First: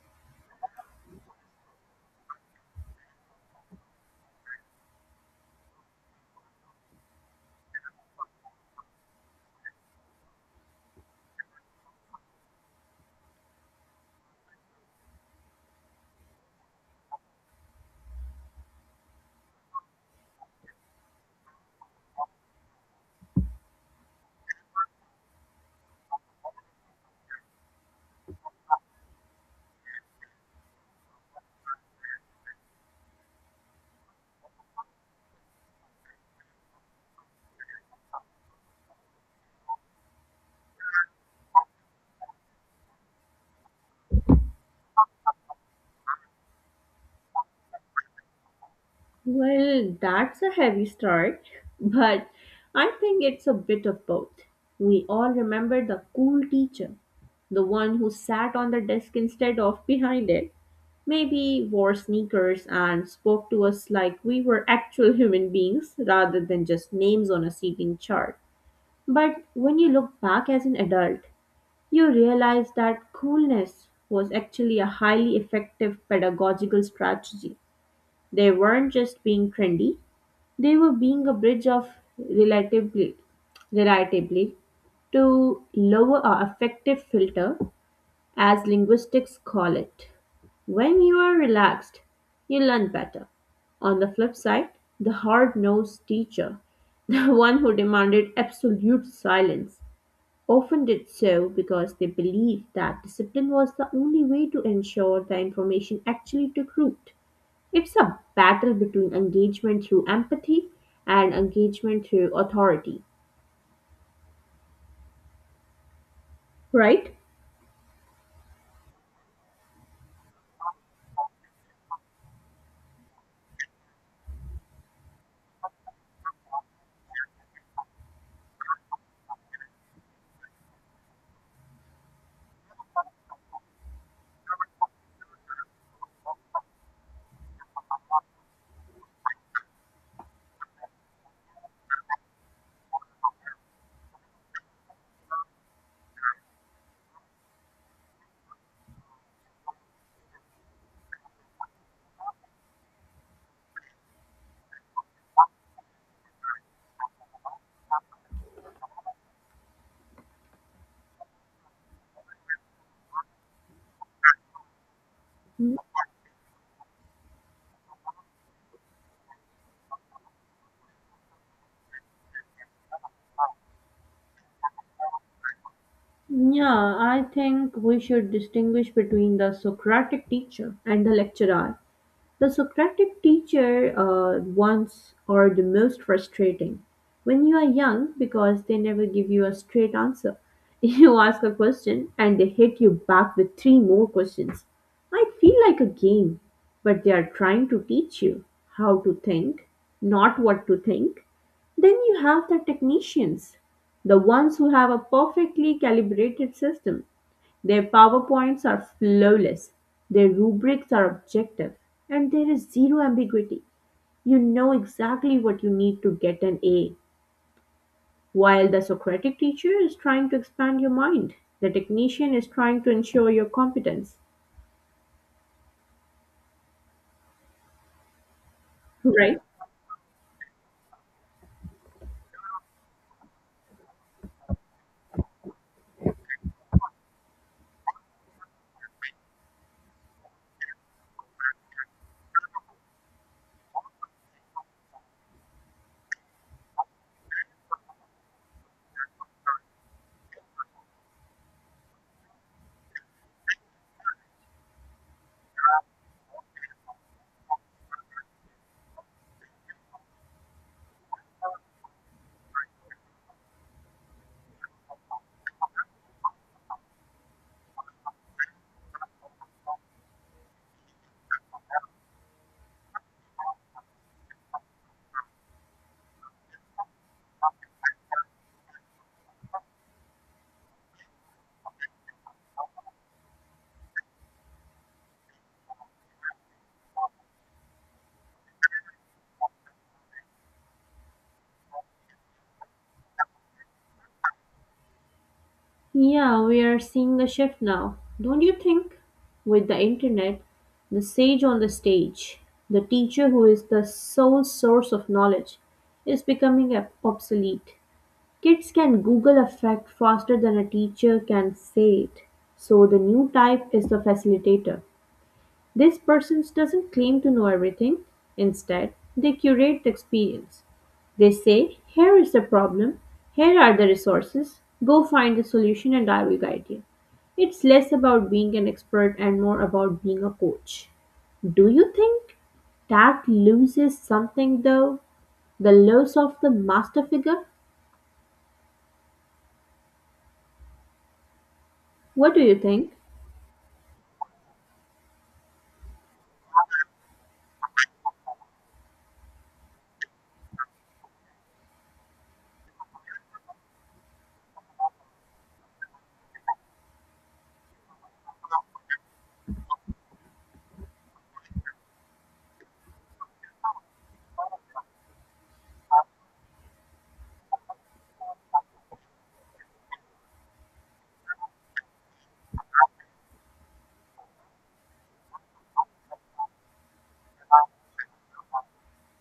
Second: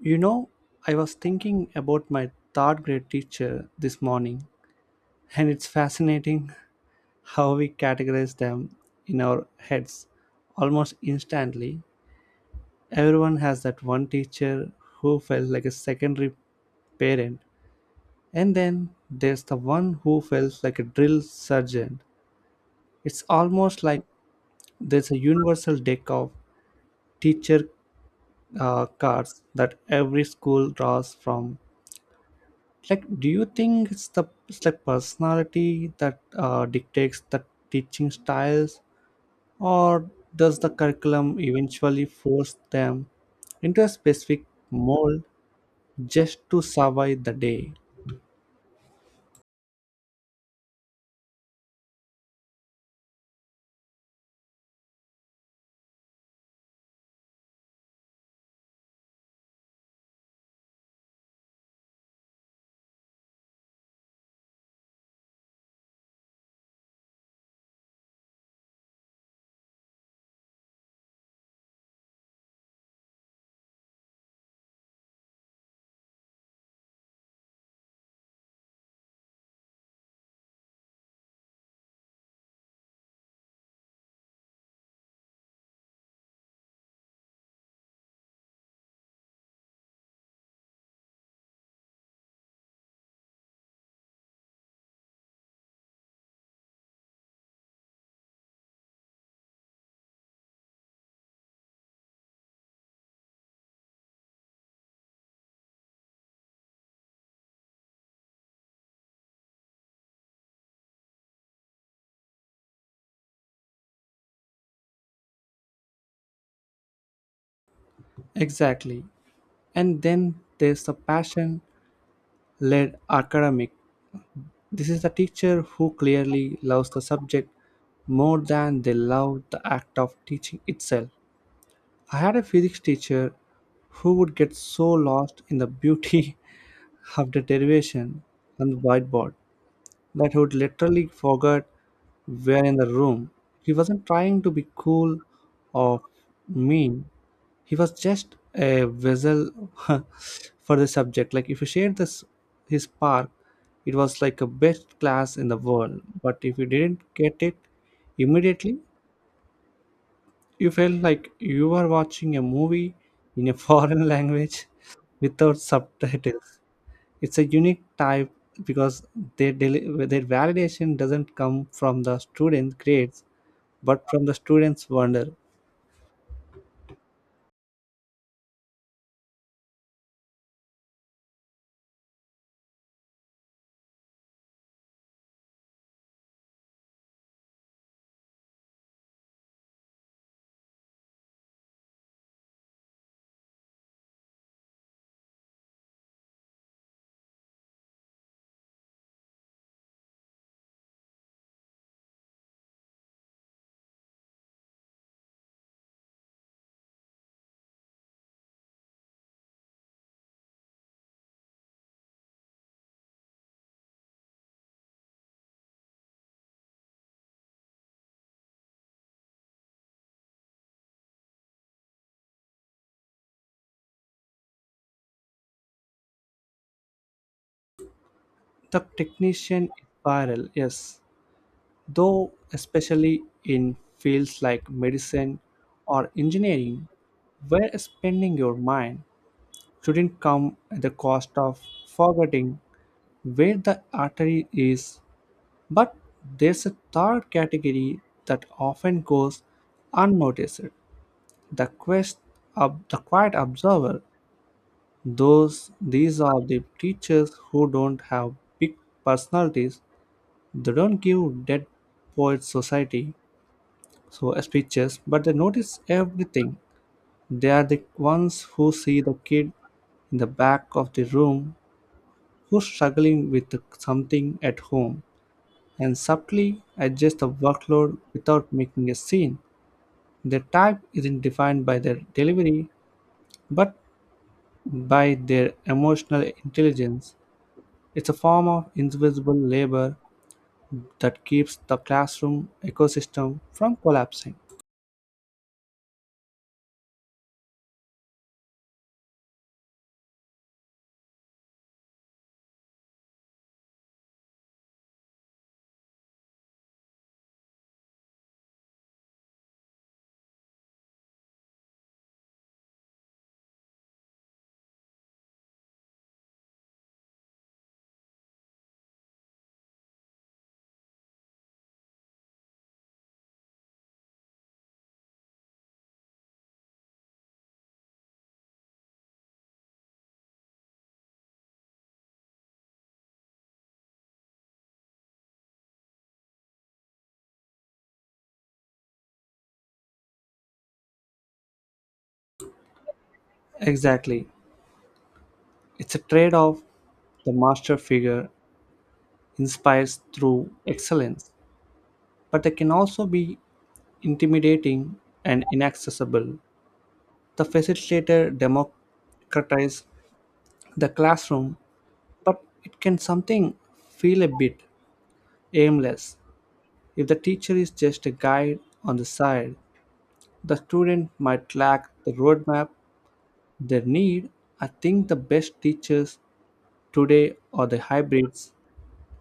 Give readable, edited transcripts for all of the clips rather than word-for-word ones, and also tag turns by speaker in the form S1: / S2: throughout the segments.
S1: You know, I was thinking about my third grade teacher this morning, and it's fascinating how we categorize them in our heads almost instantly. Everyone has that one teacher who felt like a secondary parent, and then there's the one who felt like a drill sergeant. It's almost like there's a universal deck of teacher cards that every school draws from. Like, do you think it's like personality that dictates the teaching styles, or does the curriculum eventually force them into a specific mold just to survive the day?
S2: Well, that's a heavy start, but I think it's a bit of both. We all remember the cool teacher, the one who sat on the desk instead of behind it, maybe wore sneakers and spoke to us like we were actual human beings rather than just names on a seating chart. But when you look back as an adult, you realize that coolness was actually a highly effective pedagogical strategy. They weren't just being trendy, they were being a bridge of relatively, relatively to lower or affective filter, as linguistics call it. When you are relaxed, you learn better. On the flip side, the hard nosed teacher, the one who demanded absolute silence, often did so because they believed that discipline was the only way to ensure the information actually took root. It's a battle between engagement through empathy and engagement through authority, right?
S1: Exactly. And then there's the passion led academic. This is the teacher who clearly loves the subject more than they love the act of teaching itself. I had a physics teacher who would get so lost in the beauty of the derivation on the whiteboard that he would literally forget where in the room. He wasn't trying to be cool or mean. He was just a vessel for the subject. Like, if you shared this his spark, it was like a best class in the world. But if you didn't get it immediately, you felt like you were watching a movie in a foreign language without subtitles. It's a unique type because their, their validation doesn't come from the student grades but from the students' wonder.
S2: Yeah, I think we should distinguish between the Socratic teacher and the lecturer. The Socratic teacher ones are the most frustrating. When you are young, because they never give you a straight answer. You ask a question and they hit you back with three more questions. Might feel like a game, but they are trying to teach you how to think, not what to think. Then you have the technicians, the ones who have a perfectly calibrated system. Their PowerPoints are flawless, their rubrics are objective, and there is zero ambiguity. You know exactly what you need to get an A. While the Socratic teacher is trying to expand your mind, the technician is trying to ensure your competence,
S1: The
S2: right?
S1: technician is viral, yes, though especially in fields like medicine or engineering, where spending your mind shouldn't come at the cost of forgetting where the artery is. But there's a third category that often goes unnoticed, the, of the quiet observer. These are the teachers who don't have big personalities, they don't give dead poets society so speeches, but they notice everything. They are the ones who see the kid in the back of the room who's struggling with something at home and subtly adjust the workload without making a scene. Their type isn't defined by their delivery, but by their emotional intelligence. It's a form of invisible labor that keeps the classroom ecosystem from collapsing.
S2: Yeah, we are seeing a shift now, don't you think? With the internet, the sage on the stage, the teacher who is the sole source of knowledge, is becoming obsolete. Kids can Google a fact faster than a teacher can say it, so the new type is the facilitator. These persons doesn't claim to know everything, instead they curate the experience. They say, here is the problem, here are the resources, go find the solution and I will guide you. It's less about being an expert and more about being a coach. Do you think that loses something though? The loss of the master figure? What do you think?
S1: Exactly. It's a trade off. The master figure inspires through excellence, but they can also be intimidating and inaccessible. The facilitator democratizes the classroom, but it can something feel a bit aimless. If the teacher is just a guide on the side, the student might lack the roadmap they need. I think the best teachers today are the hybrids.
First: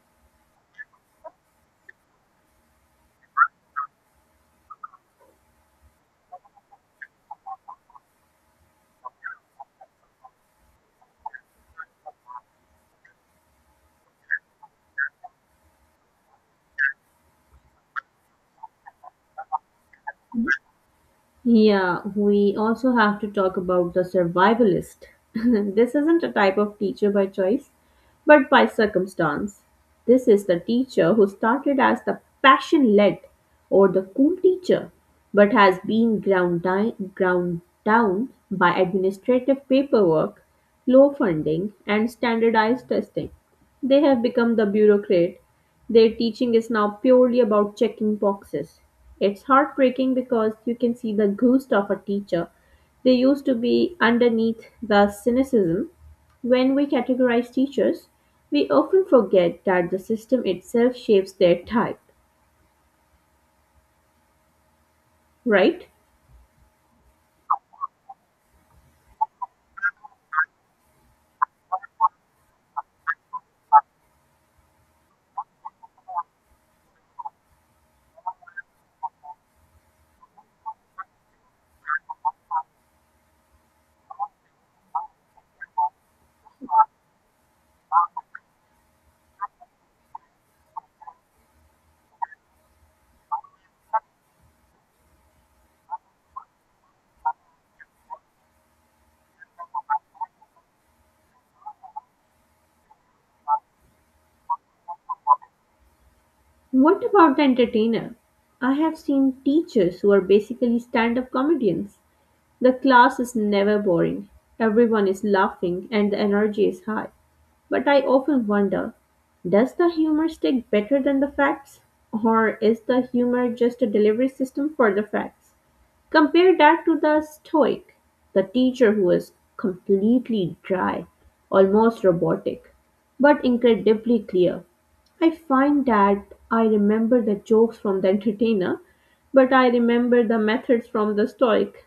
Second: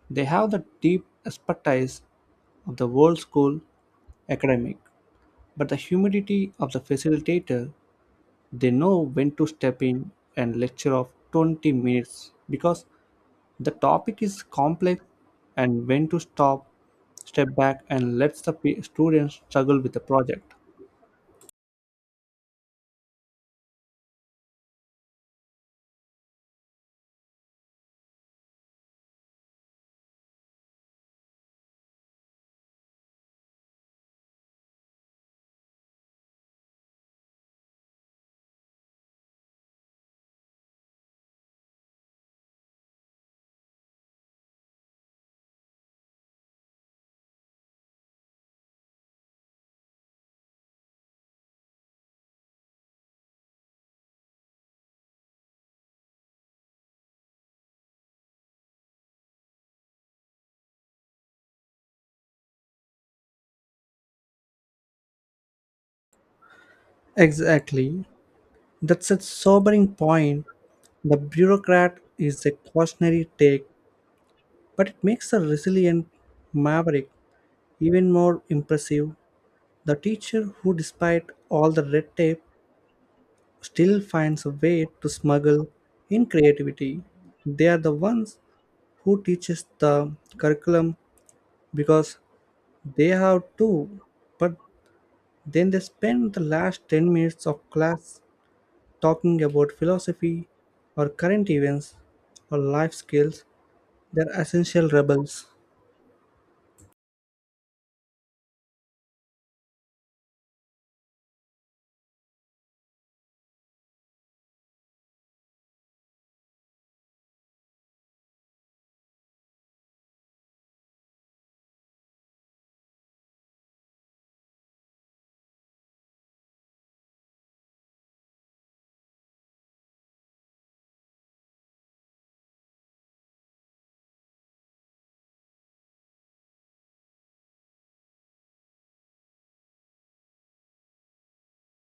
S1: They have the deep expertise of the world school academic, but the humility of the facilitator. They know when to step in and lecture of 20 minutes because the topic is complex, and when to stop, step back, and let the students struggle with the project.
S2: Yeah, we also have to talk about the survivalist. This isn't a type of teacher by choice, but by circumstance. This is the teacher who started as the passion led or the cool teacher, but has been ground down by administrative paperwork, low funding, and standardized testing. They have become the bureaucrat, their teaching is now purely about checking boxes. It's heartbreaking because you can see the ghost of a teacher. They used to be underneath the cynicism. When we categorize teachers, we often forget that the system itself shapes their type, right?
S1: Exactly. That's a sobering point. The bureaucrat is a cautionary take, but it makes the resilient maverick even more impressive. The teacher who, despite all the red tape, still finds a way to smuggle in creativity. They are the ones who teaches the curriculum because they have too, but then they spend the last 10 minutes of class talking about philosophy or current events or life skills. They're essential rebels.
S2: What about the entertainer? I have seen teachers who are basically stand up comedians. The class is never boring, everyone is laughing, and the energy is high. But I often wonder, does the humor stick better than the facts? Or is the humor just a delivery system for the facts? Compare that to the stoic, the teacher who is completely dry, almost robotic, but incredibly clear. I find that I remember the jokes from the entertainer, but I remember the methods from the stoic.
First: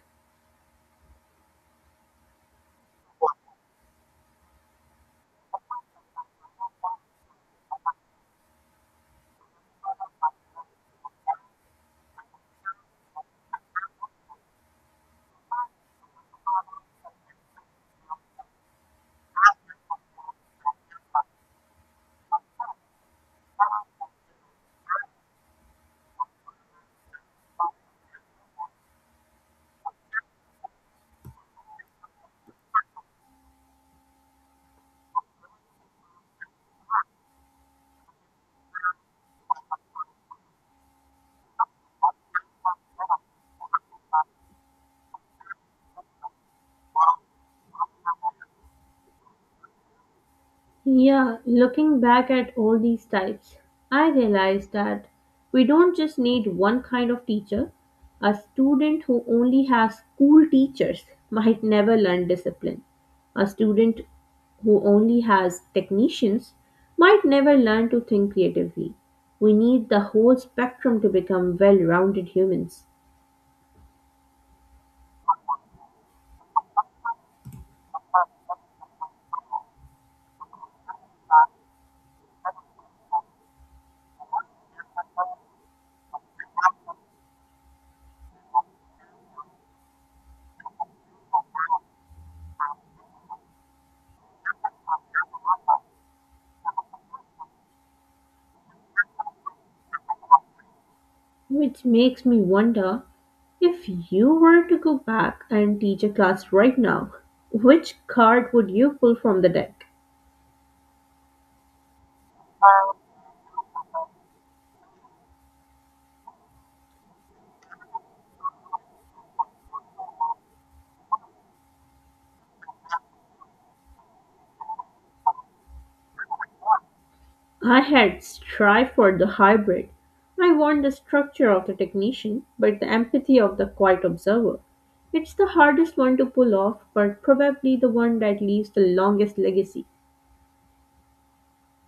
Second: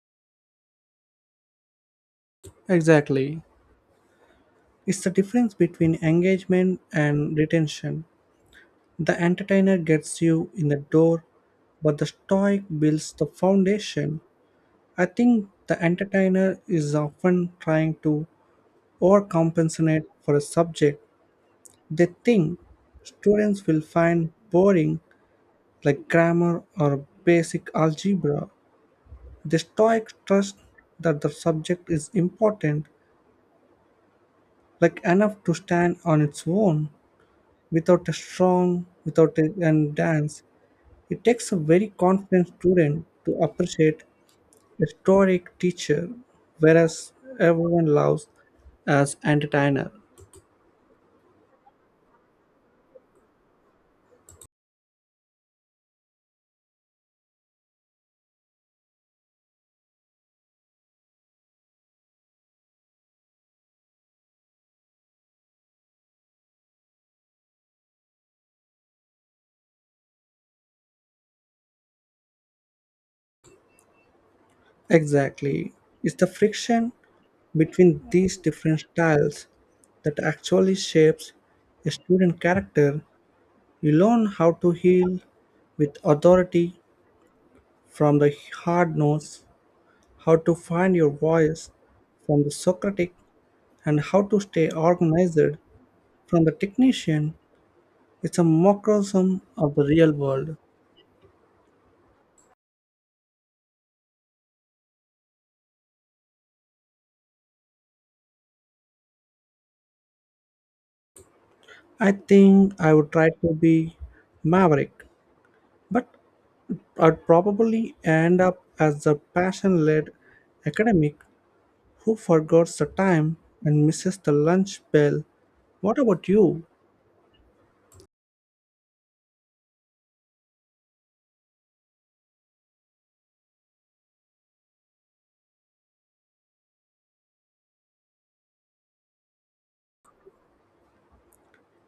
S1: Exactly. It's the difference between engagement and retention. The entertainer gets you in the door, but the stoic builds the foundation. I think the entertainer is often trying to overcompensate for a subject they think students will find boring, like grammar or basic algebra. The Stoics trust that the subject is important, like, enough to stand on its own. Without a song, without a and dance, it takes a very confident student to appreciate a Stoic teacher, whereas everyone loves as entertainer.
S2: Yeah, looking back at all these types, I realized that we don't just need one kind of teacher. A student who only has cool teachers might never learn discipline. A student who only has technicians might never learn to think creatively. We need the whole spectrum to become well rounded humans.
S1: Exactly. It's the friction between these different styles that actually shapes a student character. You learn how to heal with authority from the hard notes, how to find your voice from the Socratic, and how to stay organized from the technician. It's a microcosm of the real world.
S2: Which makes me wonder, if you were to go back and teach a class right now, which card would you pull from the deck?
S1: I think I would try to be maverick, but I'd probably end up as the passion led academic who forgets the time and misses the lunch bell. What about you?
S2: I had strive for the hybrid. I want the structure of the technician, but the empathy of the quiet observer. It's the hardest one to pull off, but probably the one that leaves the longest legacy.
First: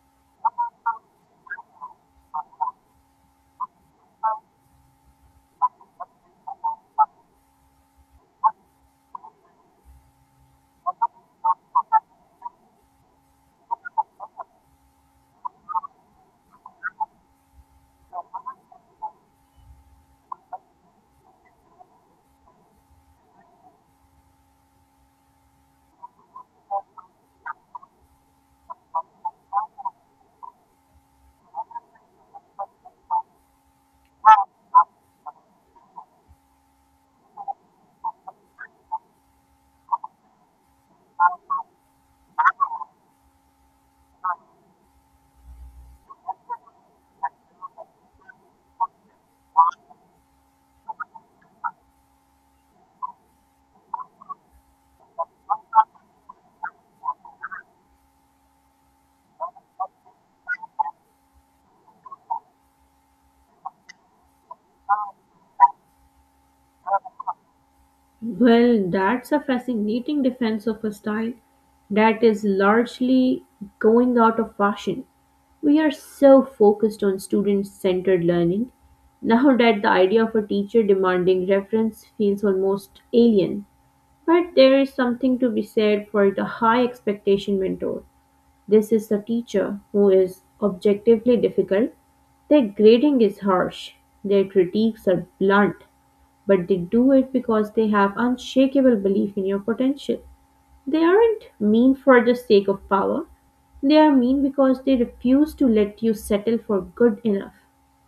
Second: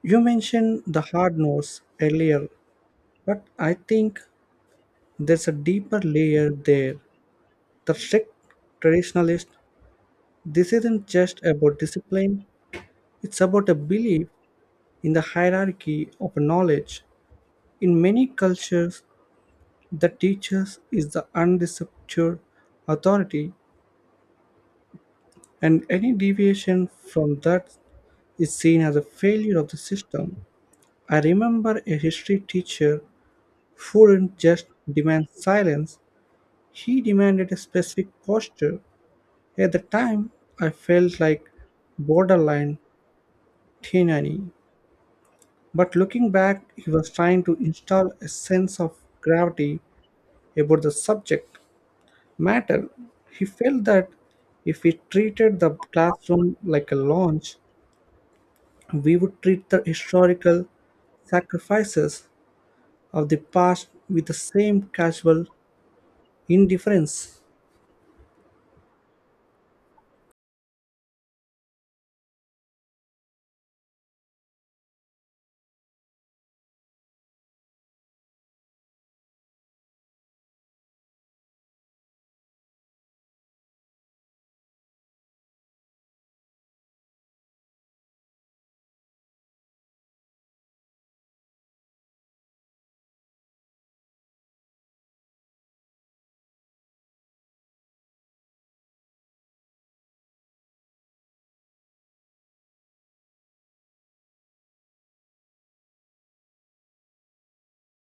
S1: You mentioned the hard nose earlier, but I think there's a deeper layer there. The strict traditionalist, this isn't just about discipline, it's about a belief in the hierarchy of knowledge. In many cultures, the teacher is the undisputed authority, and any deviation from that is seen as a failure of the system. I remember a history teacher who didn't just demand silence, he demanded a specific posture. At the time, I felt like borderline tyranny. But looking back, he was trying to install a sense of gravity about the subject matter. He felt that if we treated the classroom like a launch, we would treat the historical sacrifices of the past with the same casual indifference.
S2: Well, that's a fascinating defense of a style that is largely going out of fashion. We are so focused on student centered learning now that the idea of a teacher demanding reference feels almost alien. But there is something to be said for the high expectation mentor. This is the teacher who is objectively difficult. Their grading is harsh, their critiques are blunt, but they do it because they have unshakable belief in your potential. They aren't mean for the sake of power. They are mean because they refuse to let you settle for good enough.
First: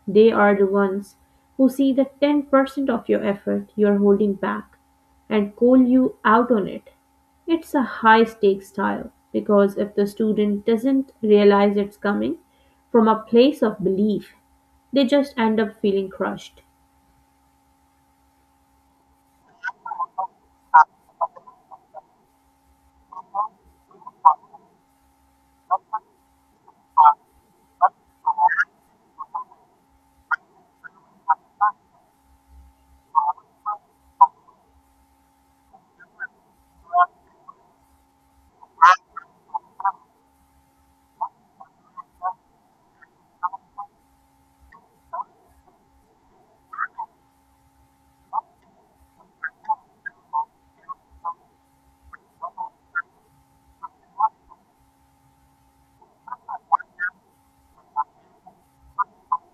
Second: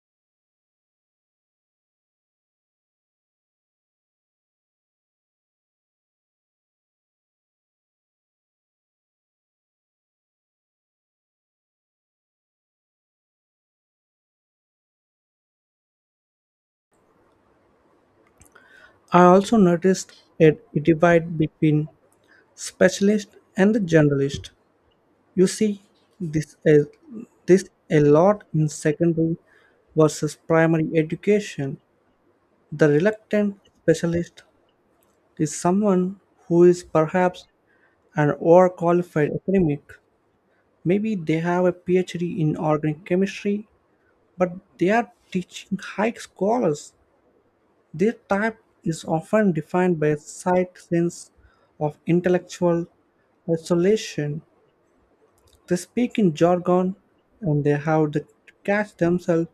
S2: They are the ones who see that 10% of your effort you're holding back and call you out on it. It's a high stakes style because if the student doesn't realize it's coming from a place of belief, they just end up feeling crushed.
S1: I also noticed a divide between specialist and the generalist. You see this a, this a lot in secondary versus primary education. The reluctant specialist is someone who is perhaps an overqualified academic. Maybe they have a PhD in organic chemistry, but they are teaching high scholars. Their type is often defined by a slight sense of intellectual isolation. They speak in jargon and they have the catch themselves,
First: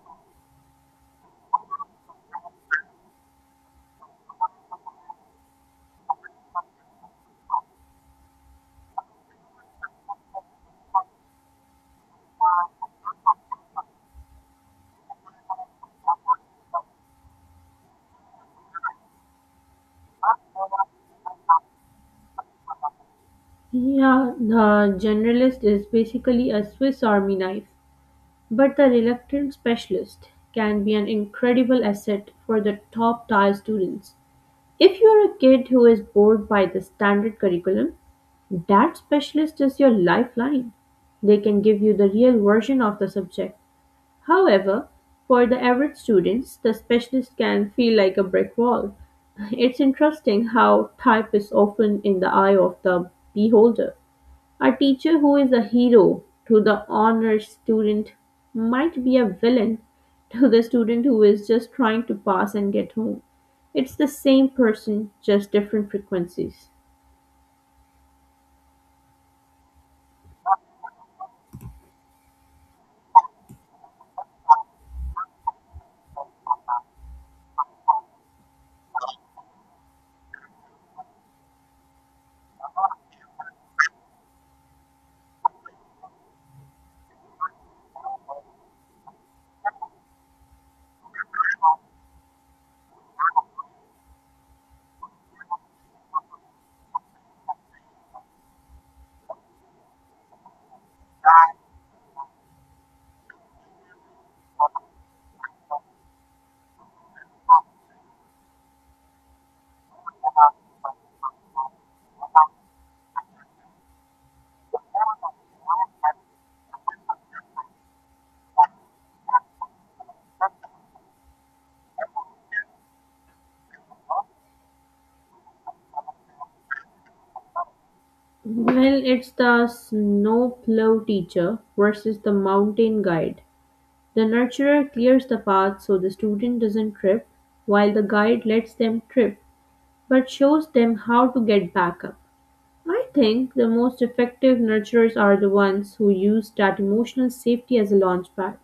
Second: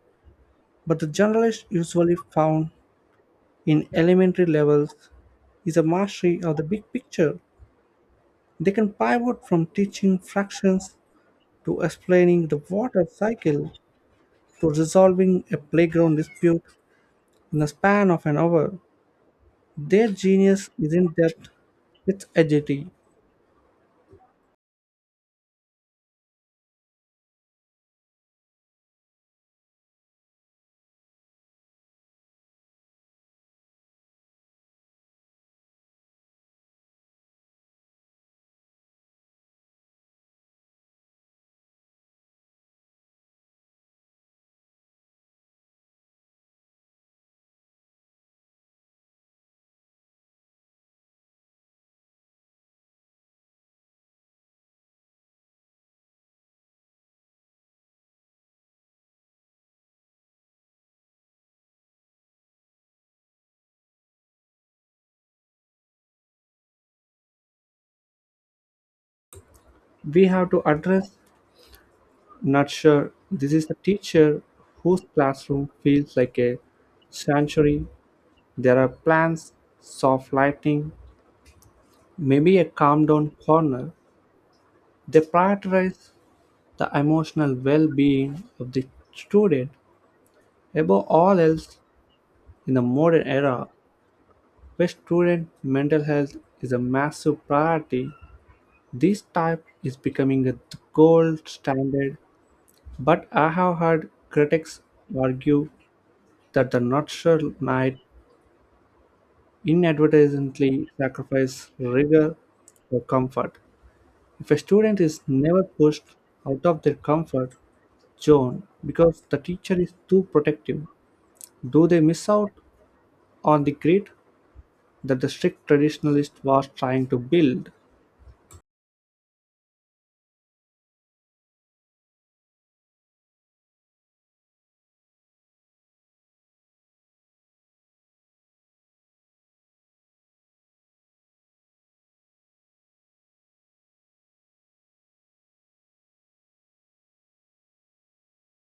S1: but the generalist usually found in elementary levels is a mastery of the big picture. They can pivot from teaching fractions to explaining the water cycle to resolving a playground dispute in the span of an hour. Their genius isn't that, it's agility.
S2: Yeah, the generalist is basically a Swiss army knife. But the reluctant specialist can be an incredible asset for the top tier students. If you are a kid who is bored by the standard curriculum, that specialist is your lifeline. They can give you the real version of the subject. However, for the average students, the specialist can feel like a brick wall. It's interesting how type is often in the eye of the beholder. A teacher who is a hero to the honors student might be a villain to the student who is just trying to pass and get home. It's the same person, just different frequencies.
S1: We have to address, nurture. This is a teacher whose classroom feels like a sanctuary. There are plants, soft lighting, maybe a calm down corner. They prioritize the emotional well being of the student above all else. In the modern era, where student mental health is a massive priority, this type is becoming the gold standard. But I have heard critics argue that the nutshell might inadvertently sacrifice rigor for comfort. If a student is never pushed out of their comfort zone because the teacher is too protective, do they miss out on the grit that the strict traditionalist was trying to build?
S2: Well, it's the snowplow teacher versus the mountain guide. The nurturer clears the path so the student doesn't trip, while the guide lets them trip but shows them how to get back up. I think the most effective nurturers are the ones who use that emotional safety as a launchpad.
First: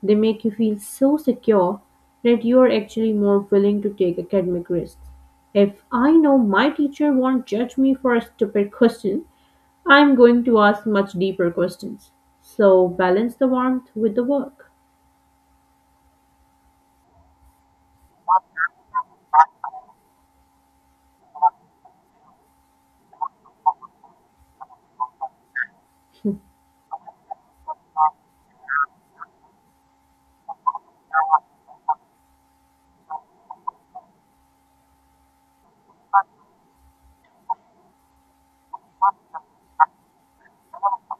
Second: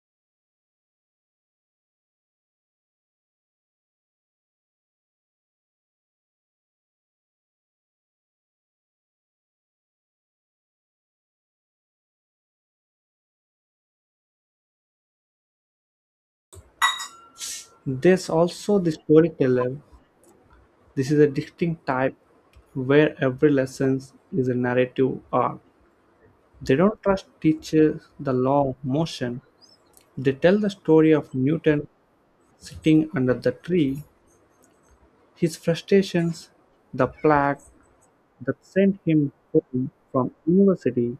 S2: They make you feel so secure that you are actually more willing to take academic risks. If I know my teacher won't judge me for a stupid question, I'm going to ask much deeper questions. So balance the warmth with the work.
S1: There's also the storyteller. This is a distinct type where every lesson is a narrative arc. They don't trust teachers the law of motion. They tell the story of Newton sitting under the tree, his frustrations, the plague that sent him home from university,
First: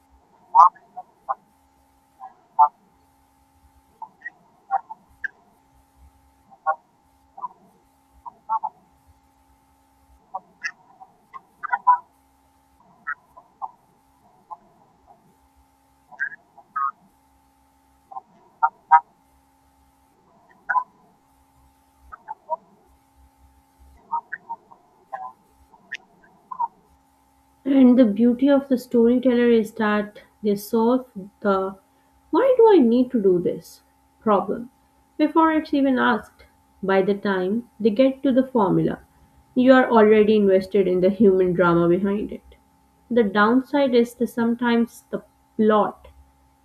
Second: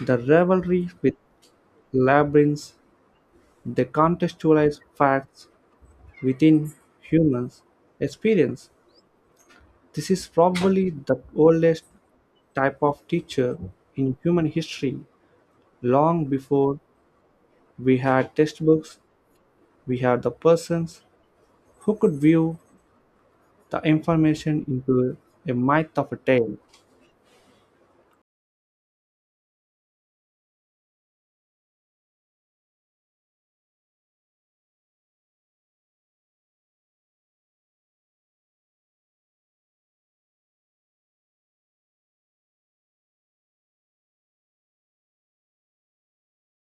S1: the rivalry with labyrinths. They contextualize facts within humans' experience. This is probably the oldest type of teacher in human history. Long before we had textbooks, we had the persons who could view the information into a myth of a tale.
S2: And the beauty of the storyteller is that they solve the why do I need to do this problem before it's even asked. By the time they get to the formula, you are already invested in the human drama behind it. The downside is that sometimes the plot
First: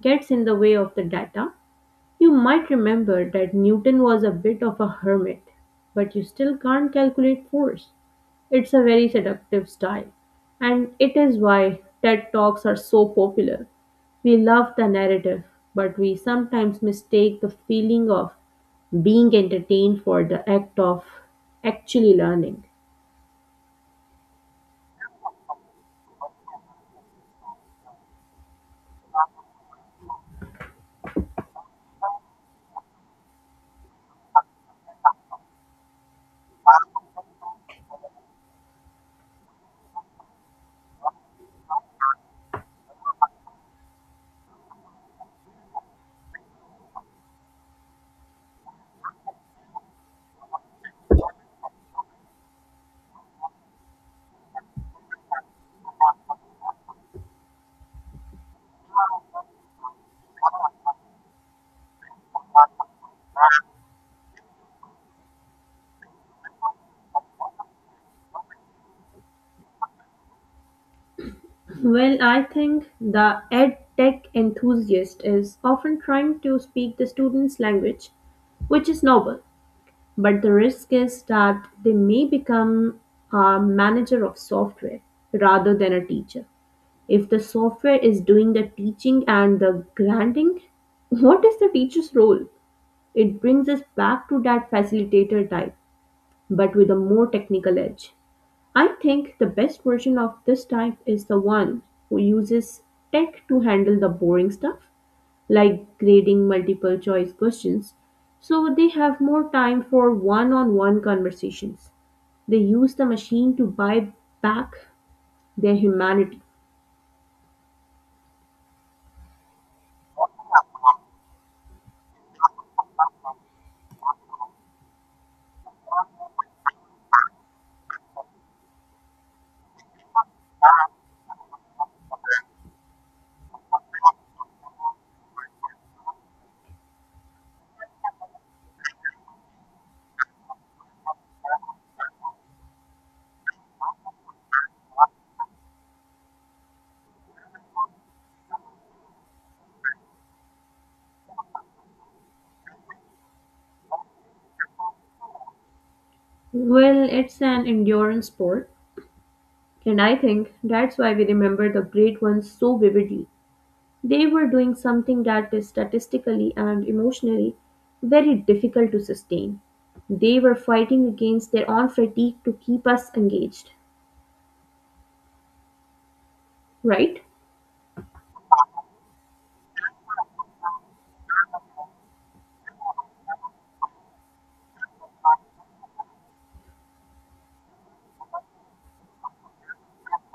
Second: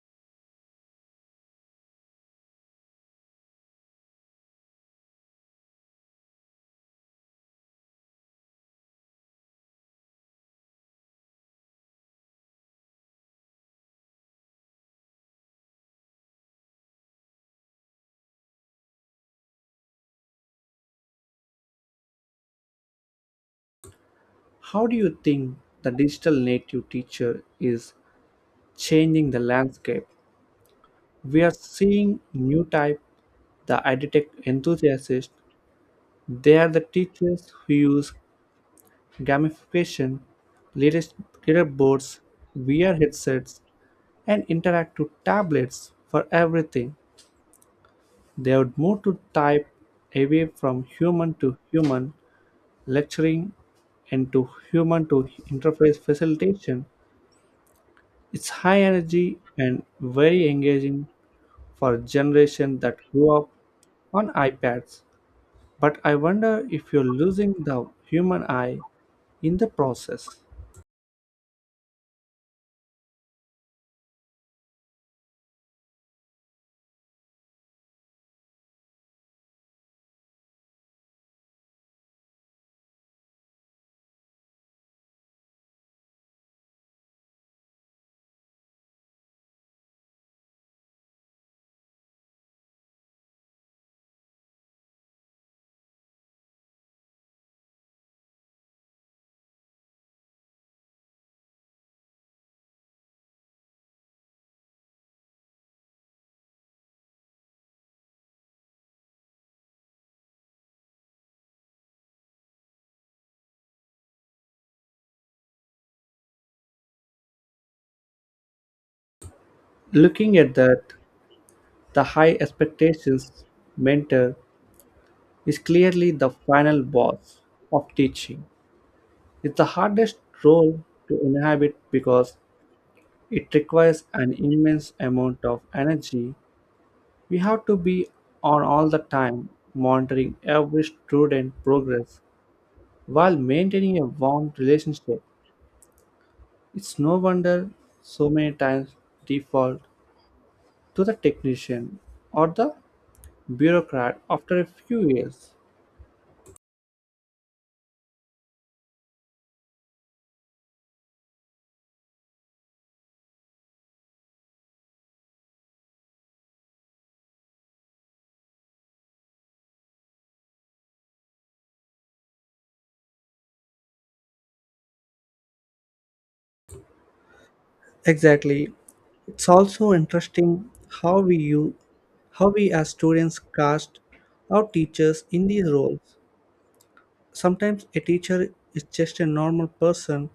S2: gets in the way of the data. You might remember that Newton was a bit of a hermit, but you still can't calculate force. It's a very seductive style, and it is why TED Talks are so popular. We love the narrative, but we sometimes mistake the feeling of being entertained for the act of actually learning.
S1: How do you think the digital native teacher is changing the landscape? We are seeing new type, the edtech enthusiasts. They are the teachers who use gamification, leaders- leaderboards, VR headsets, and interactive tablets for everything. They would move to type away from human to human lecturing, and to human to interface facilitation. It's high energy and very engaging for a generation that grew up on iPads. But I wonder if you're losing the human eye in the process.
S2: Well, I think the ed tech enthusiast is often trying to speak the student's language, which is noble, but the risk is that they may become a manager of software rather than a teacher. If the software is doing the teaching and the granting, what is the teacher's role? It brings us back to that facilitator type, but with a more technical edge. I think the best version of this type is the one who uses tech to handle the boring stuff, like grading multiple choice questions, so they have more time for one on one conversations. They use the machine to buy back their humanity.
S1: Looking at that, the high expectations mentor is clearly the final boss of teaching. It's the hardest role to inhabit because it requires an immense amount of energy. We have to be on all the time, monitoring every student progress while maintaining a warm relationship. It's no wonder so many times default to the technician or the bureaucrat after a few years.
S2: Well, it's an endurance sport, and I think that's why we remember the great ones so vividly. They were doing something that is statistically and emotionally very difficult to sustain. They were fighting against their own fatigue to keep us engaged, right?
S1: Exactly. It's also interesting how we you how we as students cast our teachers in these roles. Sometimes a teacher is just a normal person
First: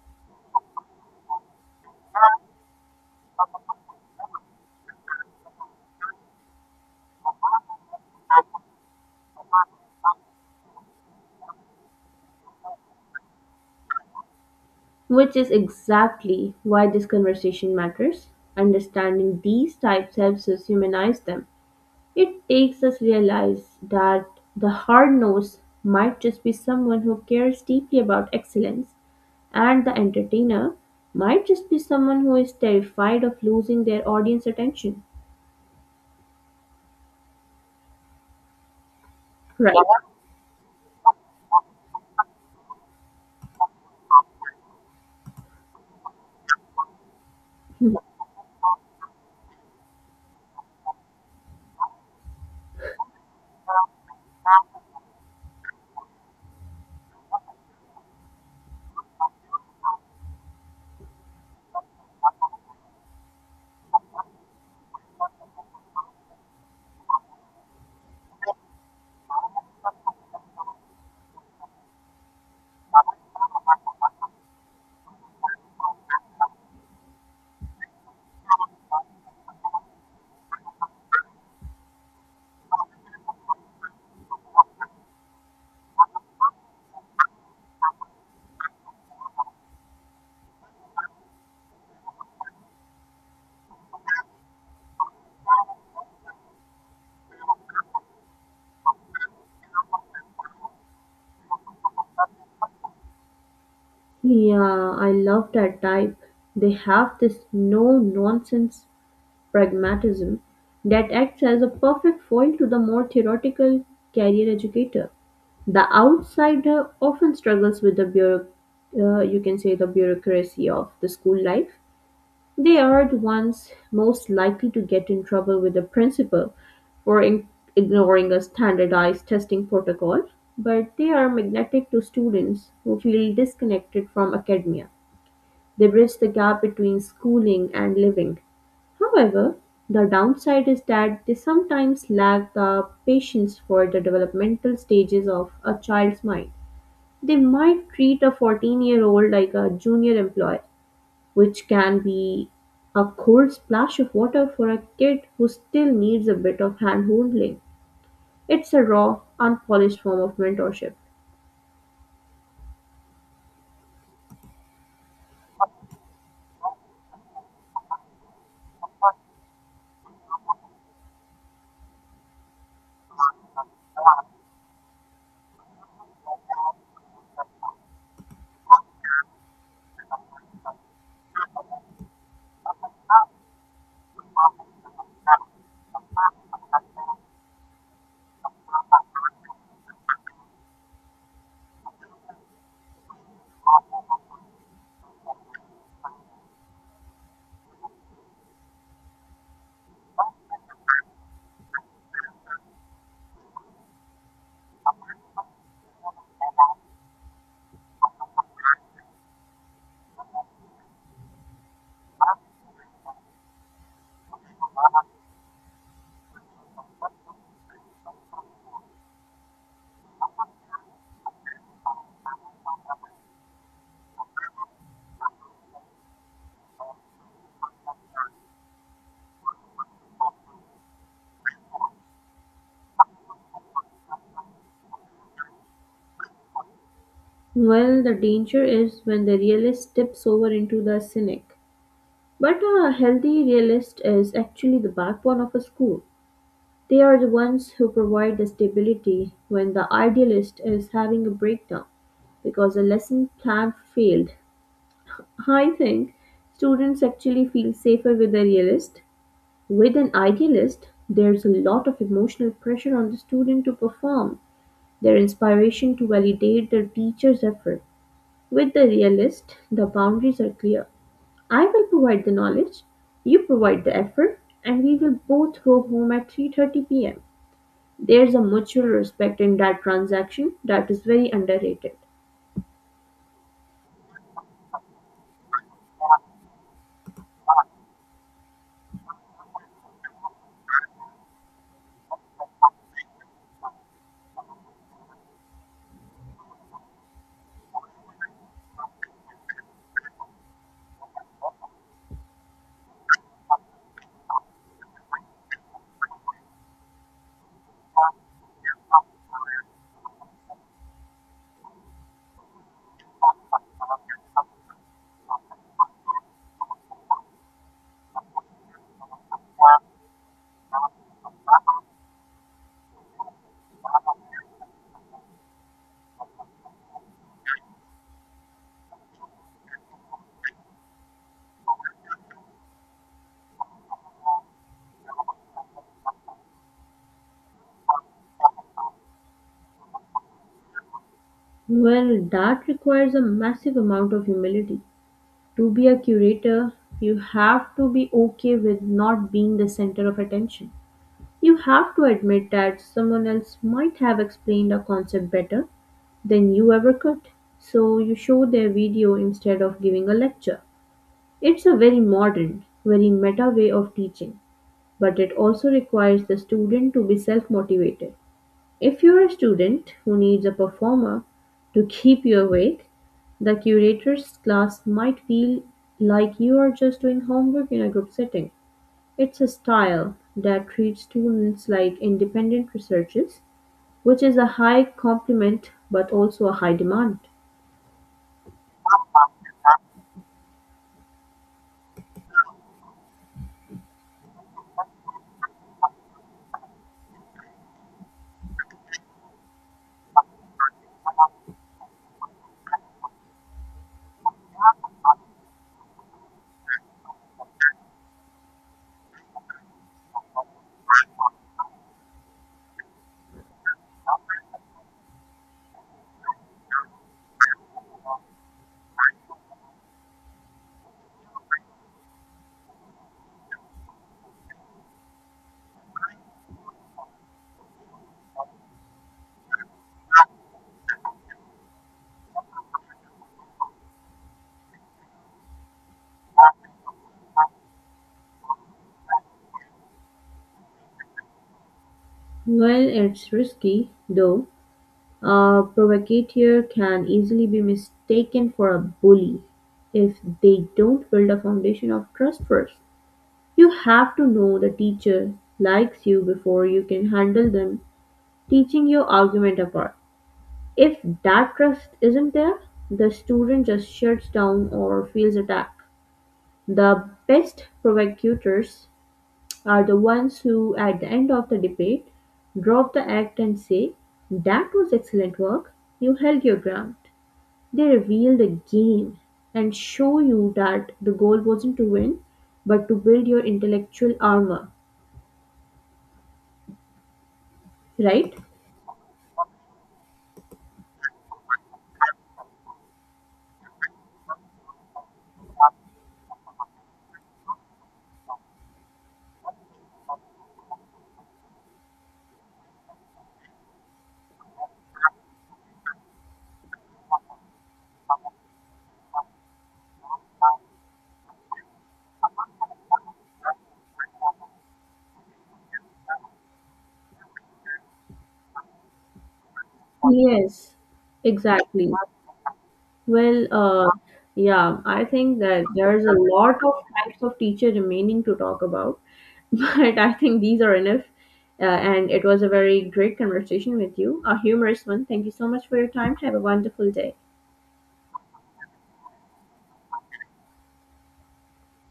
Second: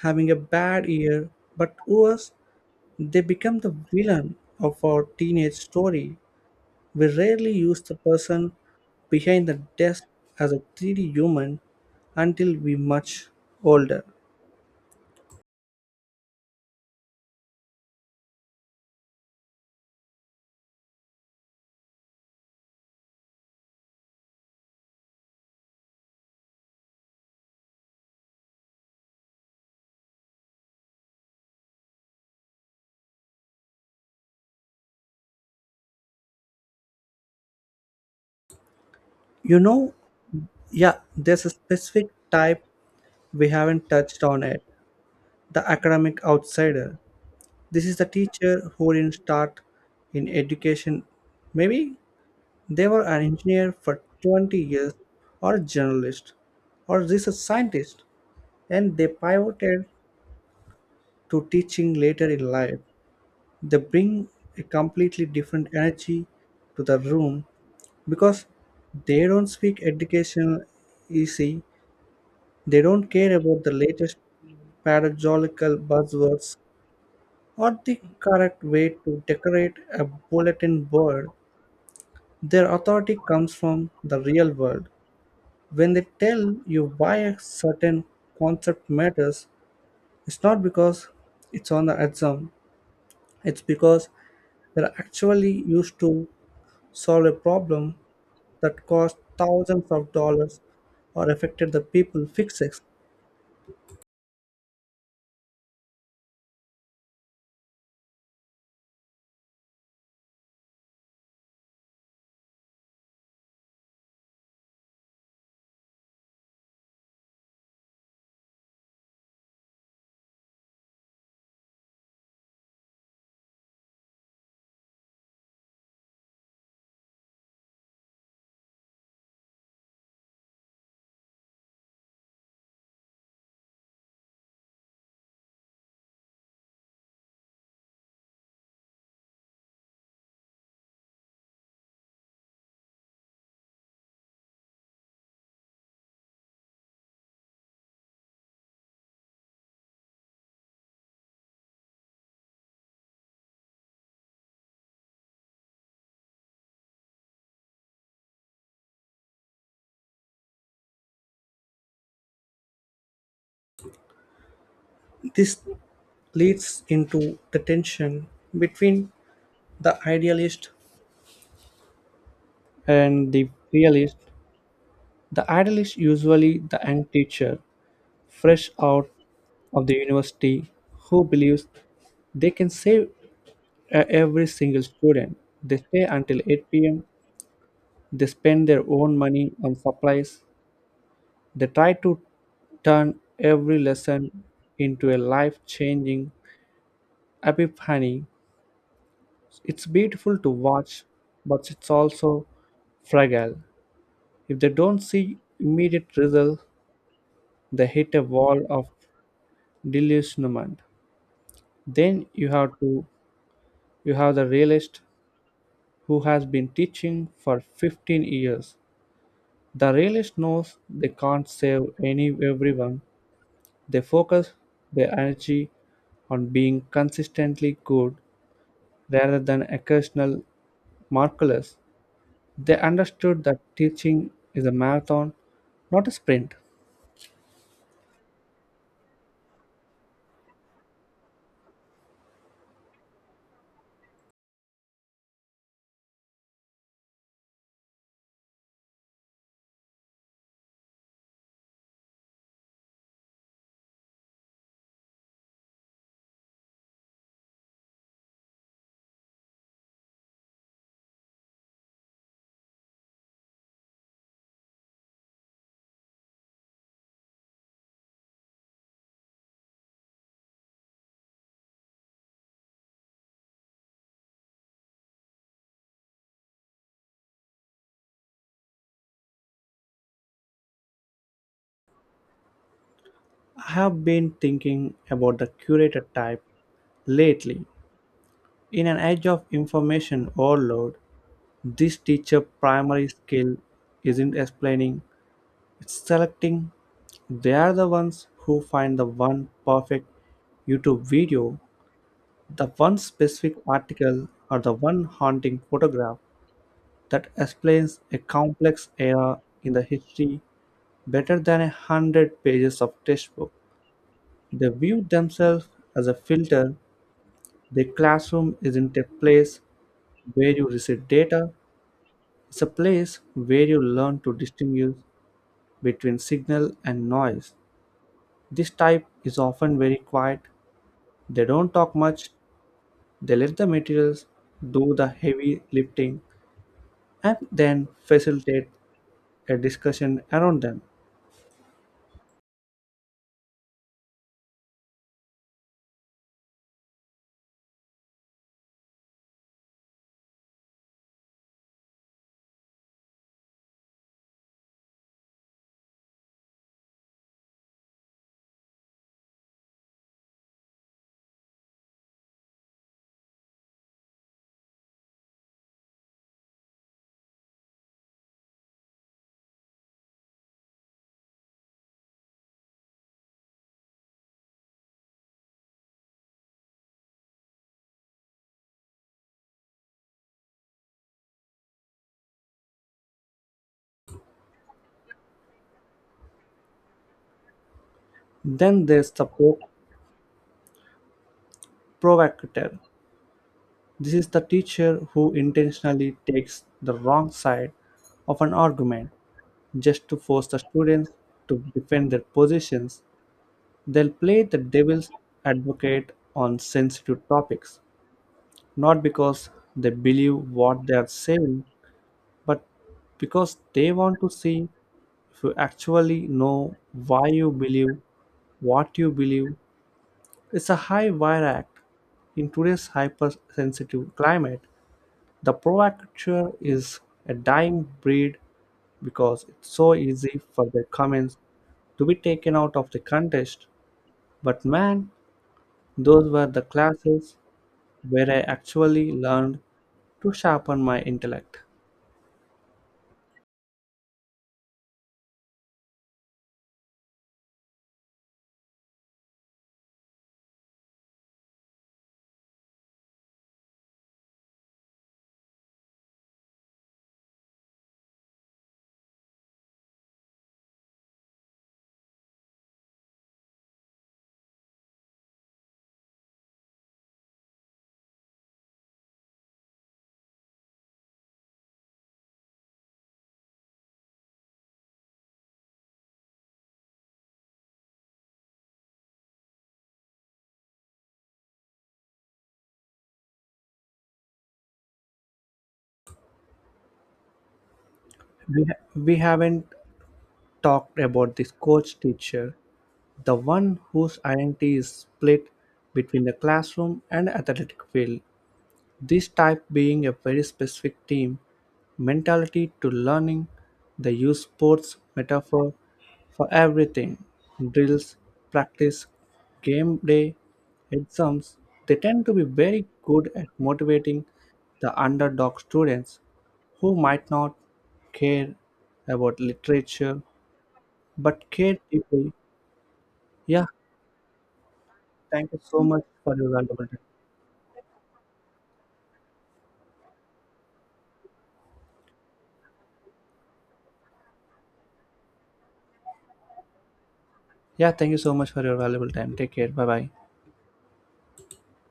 S1: having a bad year, but worse, they become the villain of our teenage story. We rarely use the person behind the desk as a 3D human until we much older.
S2: Which is exactly why this conversation matters. Understanding these types helps us humanize them. It takes us realize that the hard nose might just be someone who cares deeply about excellence, and the entertainer might just be someone who is terrified of losing their audience attention.
S1: You know,
S2: Right.
S1: yeah, there's a specific type we haven't touched on yet, the academic outsider. This is the teacher who didn't start in education, maybe they were an engineer for 20 years, or a journalist, or research scientist, and they pivoted to teaching later in life. They bring a completely different energy to the room because they don't speak educational easy. They don't care about the latest paradoxical buzzwords or the correct way to decorate a bulletin board. Their authority comes from the real world. When they tell you why a certain concept matters, it's not because it's on the exam, it's because they're actually used to solve a problem that cost thousands of dollars or affected the people fixes.
S2: Yeah, I love that type. They have this no nonsense pragmatism that acts as a perfect foil to the more theoretical career educator. The outsider often struggles with the you can say the bureaucracy of the school life. They are the ones most likely to get in trouble with the principal for ignoring a standardized testing protocol, but they are magnetic to students who feel disconnected from academia. They bridge the gap between schooling and living. However, the downside is that they sometimes lack the patience for the developmental stages of a child's mind. They might treat a 14-year-old year old like a junior employee, which can be a cold splash of water for a kid who still needs a bit of hand holding. It's a raw, unpolished form of mentorship.
S1: This leads into the tension between the idealist and the realist. The idealist, usually the end teacher fresh out of the university, who believes they can save every single student. They stay until 8 p.m. They spend their own money on supplies. They try to turn every lesson into a life changing epiphany. It's beautiful to watch, but it's also fragile. If they don't see immediate results, they hit a wall of disillusionment. Then you have the realist who has been teaching for 15 years. The realist knows they can't save any everyone. They focus their energy on being consistently good rather than occasional marvelous. They understood that teaching is a marathon, not a sprint.
S2: Well, the danger is when the realist tips over into the cynic. But a healthy realist is actually the backbone of a school. They are the ones who provide the stability when the idealist is having a breakdown because a lesson plan failed. I think students actually feel safer with a realist. With an idealist, there's a lot of emotional pressure on the student to perform, their inspiration to validate their teacher's effort. With the realist, the boundaries are clear. I will provide the knowledge, you provide the effort, and we will both go home at 3:30 p.m. There's a mutual respect in that transaction that is very underrated.
S1: I have been thinking about the curator type lately. In an age of information overload, this teacher primary skill isn't explaining, it's selecting. They are the ones who find the one perfect YouTube video, the one specific article, or the one haunting photograph that explains a complex era in the history better than 100 pages of textbook. They view themselves as a filter. The classroom isn't a place where you receive data, it's a place where you learn to distinguish between signal and noise. This type is often very quiet, they don't talk much, they let the materials do the heavy lifting and then facilitate a discussion around them.
S2: Well, that requires a massive amount of humility. To be a curator, you have to be okay with not being the center of attention. You have to admit that someone else might have explained a concept better than you ever could. So you show their video instead of giving a lecture. It's a very modern, very meta way of teaching, but it also requires the student to be self motivated. If you're a student who needs a performer to keep you awake, the curator's class might feel like you are just doing homework in a group setting. It's a style that treats students like independent researchers, which is a high compliment but also a high demand.
S1: Then there's the provocateur. This is the teacher who intentionally takes the wrong side of an argument just to force the students to defend their positions. They'll play the devil's advocate on sensitive topics, not because they believe what they are saying, but because they want to see if you actually know why you believe what you believe. It's a high wire act. In today's hypersensitive climate, the provocateur is a dying breed because it's so easy for their comments to be taken out of the contest. But man, those were the classes where I actually learned to sharpen my intellect.
S2: Well, it's risky, though, a provocateur can easily be mistaken for a bully if they don't build a foundation of trust first. You have to know the teacher likes you before you can handle them teaching your argument apart. If that trust isn't there, the student just shuts down or feels attacked. The best provocators are the ones who, at the end of the debate, drop the act and say, "That was excellent work, you held your ground." They reveal the game and show you that the goal wasn't to win, but to build your intellectual armor, right?
S1: We haven't talked about this coach teacher, the one whose identity is split between the classroom and athletic field. This type being a very specific team mentality to learning. They use sports metaphor for everything, drills, practice, game day, exams. They tend to be very good at motivating the underdog students who might not care about literature
S2: Yes,
S1: but care
S2: exactly.
S1: deeply.
S2: Well,
S1: Yeah,
S2: yeah, I think
S1: thank you
S2: that
S1: so much
S2: there's a
S1: for your
S2: lot of
S1: valuable time.
S2: types of teacher remaining to talk about, but I think these are enough. And it was a very great conversation with you, a humorous one. Thank you so much for your time. Have a wonderful day.
S1: Yeah, thank you so much for your valuable time. Take care. Bye bye.